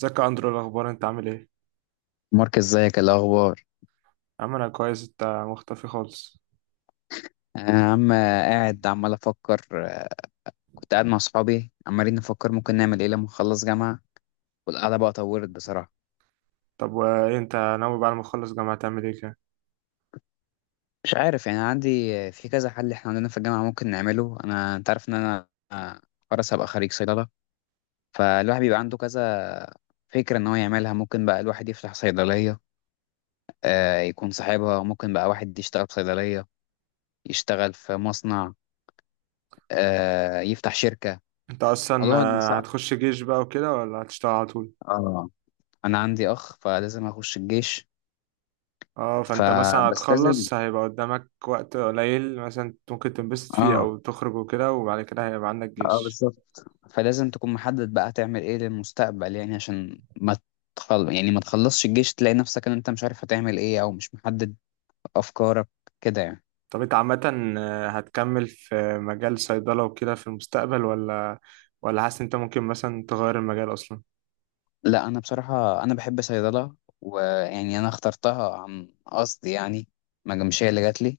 ازيك يا اندرو، إيه الاخبار؟ انت عامل ايه؟ مارك ازيك؟ إيه الاخبار؟ عامل انا كويس. انت مختفي خالص. انا يا عم قاعد عمال افكر، كنت قاعد مع صحابي عمالين نفكر ممكن نعمل ايه لما نخلص جامعه، والقعده بقى طورت بصراحه. طب وايه انت ناوي بعد ما تخلص جامعه تعمل ايه كده؟ مش عارف يعني، عندي في كذا حل احنا عندنا في الجامعه ممكن نعمله. انا انت عارف ان انا، خلاص هبقى خريج صيدله، فالواحد بيبقى عنده كذا فكره ان هو يعملها. ممكن بقى الواحد يفتح صيدليه يكون صاحبها، ممكن بقى واحد يشتغل في صيدليه، يشتغل في مصنع، يفتح شركه. انت اصلا الموضوع ده صعب. هتخش جيش بقى وكده ولا هتشتغل على طول؟ اه، انا عندي اخ فلازم اخش الجيش. اه، فانت مثلا فبس لازم. هتخلص هيبقى قدامك وقت قليل مثلا ممكن تنبسط فيه اه. او تخرج وكده، وبعد كده هيبقى عندك اه جيش. بالظبط، فلازم تكون محدد بقى هتعمل ايه للمستقبل، يعني عشان ما يعني ما تخلصش الجيش تلاقي نفسك ان انت مش عارف هتعمل ايه او مش محدد افكارك كده يعني. طب انت عامه هتكمل في مجال صيدله وكده في المستقبل، ولا حاسس انت ممكن مثلا تغير المجال اصلا؟ لا انا بصراحة انا بحب صيدلة، ويعني انا اخترتها عن قصد يعني، ما مش هي اللي جات لي.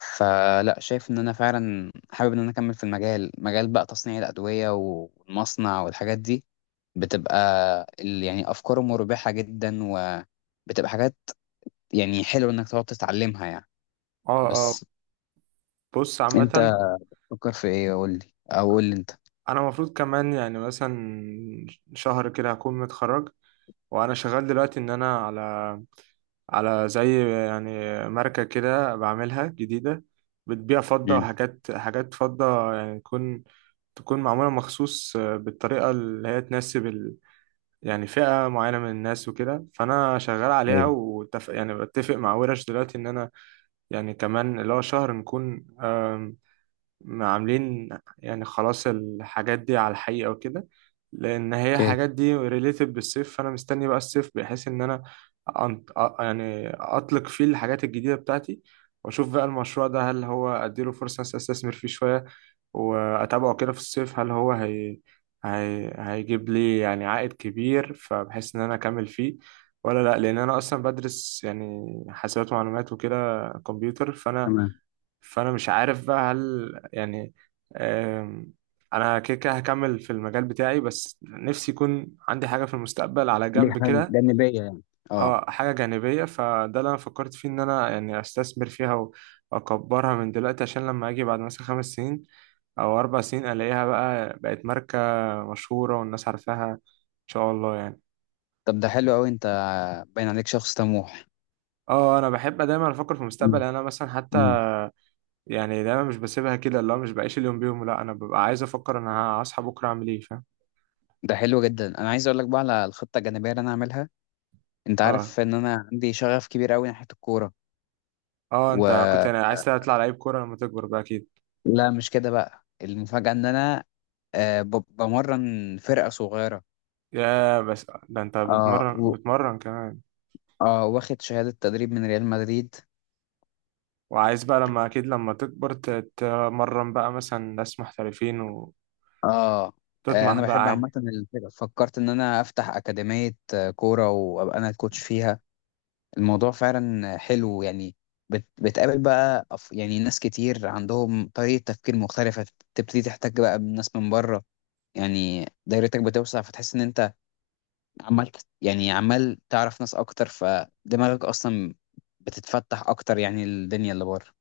فلا، شايف ان انا فعلا حابب ان انا اكمل في المجال، مجال بقى تصنيع الادوية والمصنع والحاجات دي، بتبقى يعني افكاره مربحه جدا، وبتبقى حاجات يعني حلوه انك تقعد تتعلمها يعني. اه اه. بس بص انت عامه، فكر في ايه؟ قول لي، او قول لي انت. انا المفروض كمان يعني مثلا شهر كده هكون متخرج، وانا شغال دلوقتي ان انا على زي يعني ماركة كده بعملها جديدة، بتبيع فضة امم. وحاجات فضة يعني تكون معمولة مخصوص بالطريقة اللي هي تناسب يعني فئة معينة من الناس وكده، فأنا شغال عليها ايوه. يعني بتفق مع ورش دلوقتي إن أنا يعني كمان اللي هو شهر نكون عاملين يعني خلاص الحاجات دي على الحقيقة وكده، لأن هي اوكي. الحاجات دي related بالصيف، فأنا مستني بقى الصيف بحيث إن أنا يعني أطلق فيه الحاجات الجديدة بتاعتي، وأشوف بقى المشروع ده هل هو أديله فرصة مثلاً أستثمر فيه شوية وأتابعه كده في الصيف، هل هو هيجيب لي يعني عائد كبير فبحيث إن أنا أكمل فيه ولا لأ، لأن أنا أصلا بدرس يعني حاسبات ومعلومات وكده كمبيوتر. تمام. فانا مش عارف بقى هل يعني آم، انا كده كده هكمل في المجال بتاعي، بس نفسي يكون عندي حاجه في المستقبل على دي جنب حاجه كده. جانبيه يعني. اه، اه حاجه جانبيه، فده اللي انا فكرت فيه ان انا يعني استثمر فيها واكبرها من دلوقتي، عشان لما اجي بعد مثلا 5 سنين او 4 سنين الاقيها بقى بقت ماركه مشهوره والناس عارفاها، ان شاء الله يعني. طب ده حلو قوي، انت باين عليك شخص طموح. اه انا بحب دايما افكر في المستقبل، مم. يعني انا مثلا مم. حتى يعني دايما مش بسيبها كده اللي هو مش بعيش اليوم بيوم، لا انا ببقى عايز افكر انا هصحى بكره اعمل ايه. ده حلو جدا، انا عايز اقول لك بقى على الخطه الجانبيه اللي انا هعملها. انت اه عارف ان انا عندي شغف كبير قوي ناحيه الكوره. اه، و انت كنت يعني عايز تطلع لعيب كورة لما تكبر بقى اكيد؟ لا مش كده، بقى المفاجاه ان انا بمرن فرقه صغيره. يا بس ده انت اه بتمرن كمان؟ اه واخد شهادة تدريب من ريال مدريد. وعايز بقى لما اكيد لما تكبر تتمرن بقى مثلا ناس محترفين اه. وتطمح انا بقى بحب عالي. عامة الفرق. فكرت ان انا افتح اكاديمية كورة وابقى انا الكوتش فيها. الموضوع فعلا حلو يعني. بتقابل بقى يعني ناس كتير عندهم طريقة تفكير مختلفة. تبتدي تحتك بقى بناس من بره، يعني دايرتك بتوسع. فتحس ان انت يعني عمال تعرف ناس اكتر، فدماغك اصلا بتتفتح اكتر يعني، الدنيا اللي بره.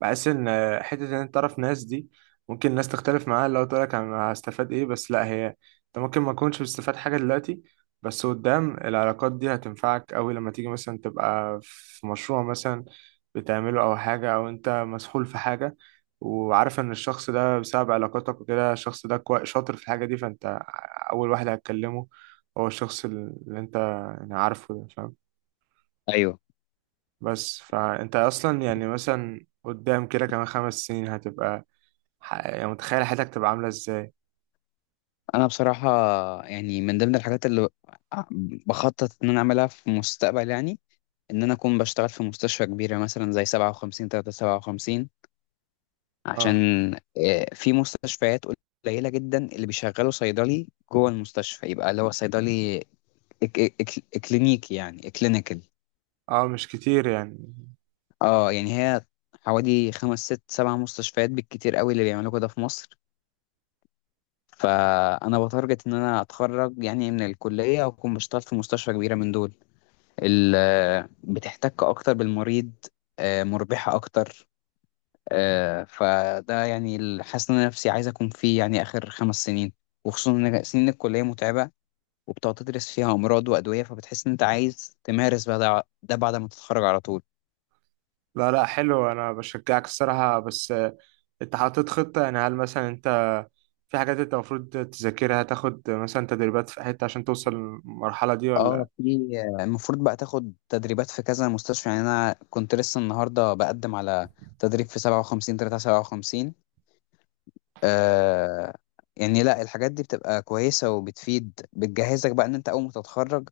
بحس ان حته ان انت تعرف ناس دي ممكن الناس تختلف معاها لو تقول لك انا هستفاد ايه، بس لا هي انت ممكن ما تكونش بتستفاد حاجه دلوقتي، بس قدام العلاقات دي هتنفعك قوي لما تيجي مثلا تبقى في مشروع مثلا بتعمله او حاجه او انت مسحول في حاجه، وعارف ان الشخص ده بسبب علاقاتك وكده الشخص ده شاطر في الحاجه دي، فانت اول واحد هتكلمه هو الشخص اللي انت يعني عارفه ده، فاهم؟ ايوه، بس فانت اصلا يعني مثلا قدام كده كمان 5 سنين هتبقى يعني متخيل حياتك تبقى عاملة ازاي؟ انا بصراحه يعني من ضمن الحاجات اللي بخطط ان انا اعملها في المستقبل يعني، ان انا اكون بشتغل في مستشفى كبيره مثلا زي 57357. عشان اه في مستشفيات قليله جدا اللي بيشغلوا صيدلي جوه المستشفى، يبقى اللي هو صيدلي إك إك إك كلينيكي يعني، كلينيكال. اه، مش كتير يعني. اه يعني هي حوالي خمس ست سبع مستشفيات بالكتير قوي اللي بيعملوا كده في مصر. فانا بتارجت ان انا اتخرج يعني من الكليه واكون بشتغل في مستشفى كبيره من دول. بتحتك اكتر بالمريض، مربحة اكتر. فده يعني حاسس ان انا نفسي عايز اكون فيه يعني اخر خمس سنين. وخصوصا ان سنين الكلية متعبة، وبتقعد تدرس فيها امراض وادوية. فبتحس ان انت عايز تمارس بقى ده بعد ما تتخرج على طول. لا لا حلو، انا بشجعك الصراحة، بس انت حاطط خطة؟ يعني هل مثلا انت في حاجات انت المفروض تذاكرها، تاخد مثلا تدريبات في حتة عشان توصل للمرحلة دي ولا؟ اه في، المفروض بقى تاخد تدريبات في كذا مستشفى يعني، انا كنت لسه النهارده بقدم على تدريب في 57357. آه، يعني لا الحاجات دي بتبقى كويسة وبتفيد، بتجهزك بقى ان انت اول ما تتخرج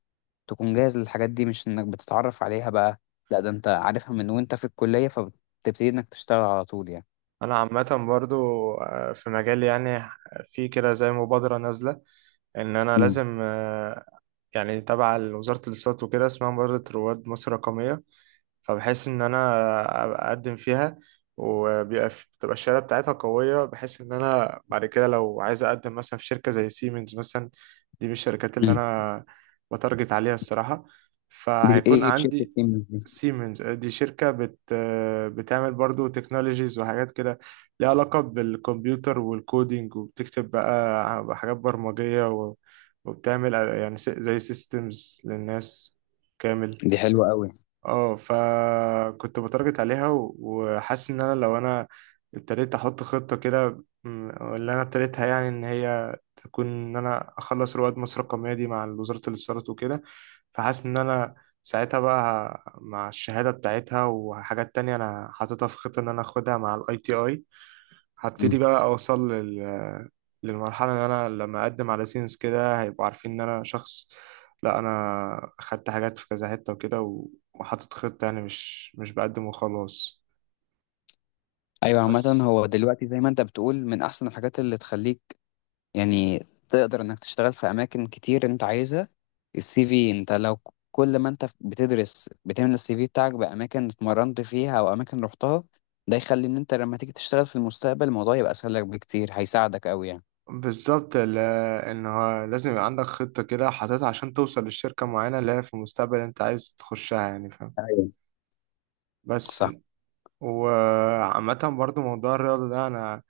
تكون جاهز للحاجات دي، مش انك بتتعرف عليها بقى. لا، ده انت عارفها من وانت في الكلية، فبتبتدي انك تشتغل على طول يعني. انا عامة برضو في مجالي يعني، في كده زي مبادرة نازلة ان انا امم. لازم يعني تبع وزارة الاتصالات وكده، اسمها مبادرة رواد مصر الرقمية، فبحس ان انا أبقى اقدم فيها. وبيبقى بتبقى الشهاده بتاعتها قويه بحيث ان انا بعد كده لو عايز اقدم مثلا في شركه زي سيمنز مثلا، دي من الشركات اللي امم. انا بتارجت عليها الصراحه، دي فهيكون ايه بشركة عندي. سيمنز دي؟ سيمنز دي شركه بتعمل برضو تكنولوجيز وحاجات كده، ليها علاقه بالكمبيوتر والكودينج، وبتكتب بقى حاجات برمجيه وبتعمل يعني زي سيستمز للناس كامل. دي حلوة قوي. اه فكنت بتارجت عليها وحاسس ان انا لو انا ابتديت احط خطة كده اللي انا ابتديتها يعني ان هي تكون ان انا اخلص رواد مصر الرقمية دي مع وزارة الاتصالات وكده، فحاسس ان انا ساعتها بقى مع الشهادة بتاعتها وحاجات تانية انا حاططها في خطة ان انا اخدها مع ITI، امم. هبتدي بقى اوصل للمرحله ان انا لما اقدم على سينس كده هيبقوا عارفين ان انا شخص، لا انا خدت حاجات في كذا حته وكده وحاطط خطه، يعني مش بقدم وخلاص ايوه، عامة بس. هو دلوقتي زي ما انت بتقول من احسن الحاجات اللي تخليك يعني تقدر انك تشتغل في اماكن كتير انت عايزها. السي في، انت لو كل ما انت بتدرس بتملى السي في بتاعك باماكن اتمرنت فيها او اماكن رحتها، ده يخلي ان انت لما تيجي تشتغل في المستقبل الموضوع يبقى اسهل لك بكتير، هيساعدك قوي يعني. بالظبط ان هو لازم يبقى عندك خطه كده حاططها عشان توصل لشركه معينه اللي هي في المستقبل انت عايز تخشها، يعني فاهم؟ ايوه. بس صح. وعامه برضو، موضوع الرياضه ده انا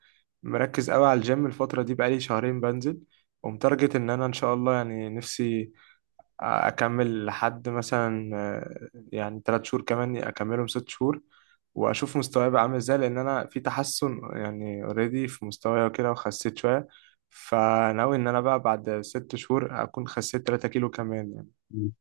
مركز قوي على الجيم الفتره دي، بقالي شهرين بنزل، ومتارجت ان انا ان شاء الله يعني نفسي اكمل لحد مثلا يعني 3 شهور كمان اكملهم 6 شهور، واشوف مستواي بقى عامل ازاي لان انا في تحسن يعني اوريدي في مستواي وكده وخسيت شويه. فناوي ان انا بقى بعد 6 شهور اكون خسيت 3 كيلو كمان يعني. مم.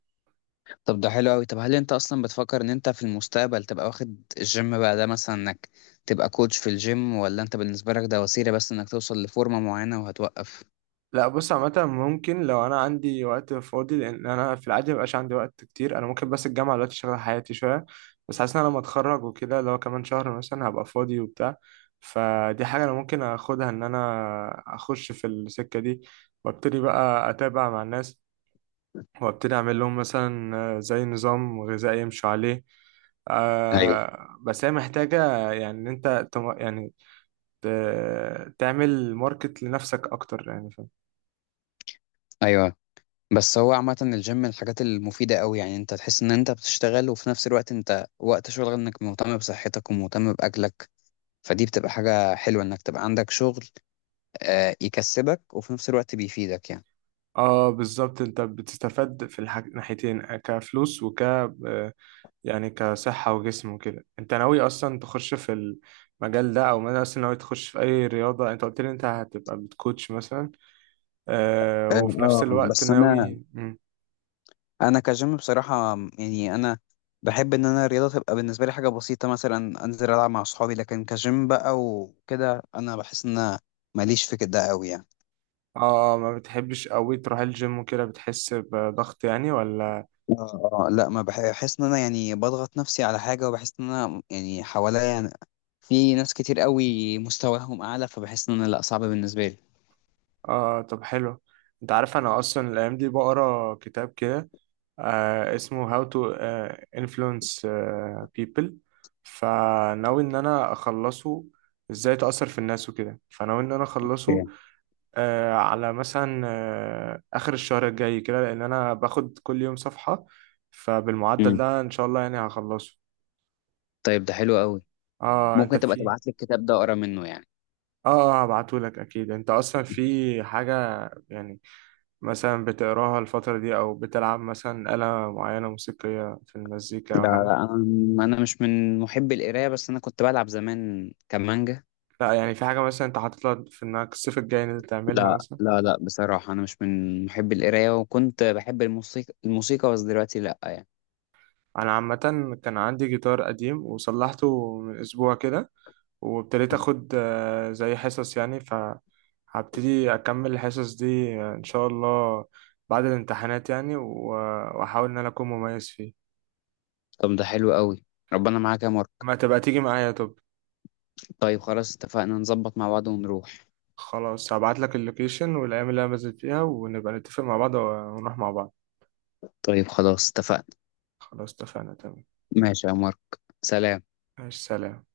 طب ده حلو قوي. طب هل انت اصلا بتفكر ان انت في المستقبل تبقى واخد الجيم بقى ده، مثلا انك تبقى كوتش في الجيم، ولا انت بالنسبة لك ده وسيلة بس انك توصل لفورمة معينة وهتوقف؟ لا بص عامة ممكن لو أنا عندي وقت فاضي، لأن أنا في العادي مبقاش عندي وقت كتير، أنا ممكن بس الجامعة دلوقتي شغالة حياتي شوية، بس حاسس إن أنا لما أتخرج وكده اللي هو كمان شهر مثلا هبقى فاضي وبتاع، فدي حاجة أنا ممكن أخدها إن أنا أخش في السكة دي، وأبتدي بقى أتابع مع الناس، وأبتدي أعمل لهم مثلا زي نظام غذائي يمشوا عليه. ايوه. آه بس هي محتاجة يعني إن أنت يعني تعمل ماركت لنفسك أكتر يعني. ايوه. بس هو عامة الجيم من الحاجات المفيدة أوي يعني، أنت تحس إن أنت بتشتغل، وفي نفس الوقت أنت وقت شغل إنك مهتم بصحتك ومهتم بأكلك. فدي بتبقى حاجة حلوة إنك تبقى عندك شغل يكسبك، وفي نفس الوقت بيفيدك يعني. اه بالظبط، انت بتستفاد في ناحيتين، كفلوس وك يعني كصحة وجسم وكده. انت ناوي اصلا تخش في المجال ده، او مثلا اصلا ناوي تخش في اي رياضة؟ انت قلت لي انت هتبقى بتكوتش مثلا آه، وفي نفس اه، الوقت بس أنا، ناوي مم. أنا كجيم بصراحة يعني، أنا بحب إن أنا الرياضة تبقى بالنسبة لي حاجة بسيطة، مثلا أنزل ألعب مع أصحابي. لكن كجيم بقى وكده أنا بحس إن أنا ماليش في كده أوي يعني. اه ما بتحبش قوي تروح الجيم وكده بتحس بضغط يعني ولا؟ اه، لا ما بح- بحس ان انا يعني بضغط نفسي على حاجه، وبحس ان انا يعني حواليا في ناس كتير قوي مستواهم اعلى، فبحس ان انا لا، صعب بالنسبه لي. اه طب حلو. انت عارف انا اصلا الايام دي بقرا كتاب كده، آه اسمه How to Influence People، فناوي إن أنا أخلصه، إزاي تأثر في الناس وكده، فناوي إن أنا أخلصه اوكي. آه على مثلا آخر الشهر الجاي كده، لأن أنا باخد كل يوم صفحة، فبالمعدل امم. ده إن شاء الله يعني هخلصه. طيب ده حلو قوي. آه أنت ممكن تبقى في تبعت لي الكتاب ده اقرا منه يعني. آه هبعتهولك أكيد. أنت أصلا في حاجة يعني مثلا بتقراها الفترة دي، أو بتلعب مثلا آلة معينة موسيقية في المزيكا أو لا حاجة؟ لا انا، أنا مش من محبي القرايه، بس انا كنت بلعب زمان كمانجا. لا يعني في حاجة مثلا انت حاطط لها في انك الصيف الجاي ان انت تعملها لا مثلا؟ لا لا، بصراحه انا مش من محبي القرايه، وكنت بحب الموسيقى، الموسيقى بس دلوقتي لا يعني. انا عامة كان عندي جيتار قديم وصلحته من اسبوع كده، وابتديت مم. اخد زي حصص يعني، فهبتدي اكمل الحصص دي ان شاء الله بعد الامتحانات يعني واحاول ان انا اكون مميز فيه. طب ده حلو قوي، ربنا معاك يا مارك. ما تبقى تيجي معايا طب؟ طيب خلاص اتفقنا، نظبط مع بعض ونروح. خلاص، هبعت لك اللوكيشن والايام اللي انا بنزل فيها، ونبقى نتفق مع بعض ونروح مع بعض. طيب خلاص اتفقنا. خلاص اتفقنا تمام. ماشي يا مارك. سلام. ماشي سلام.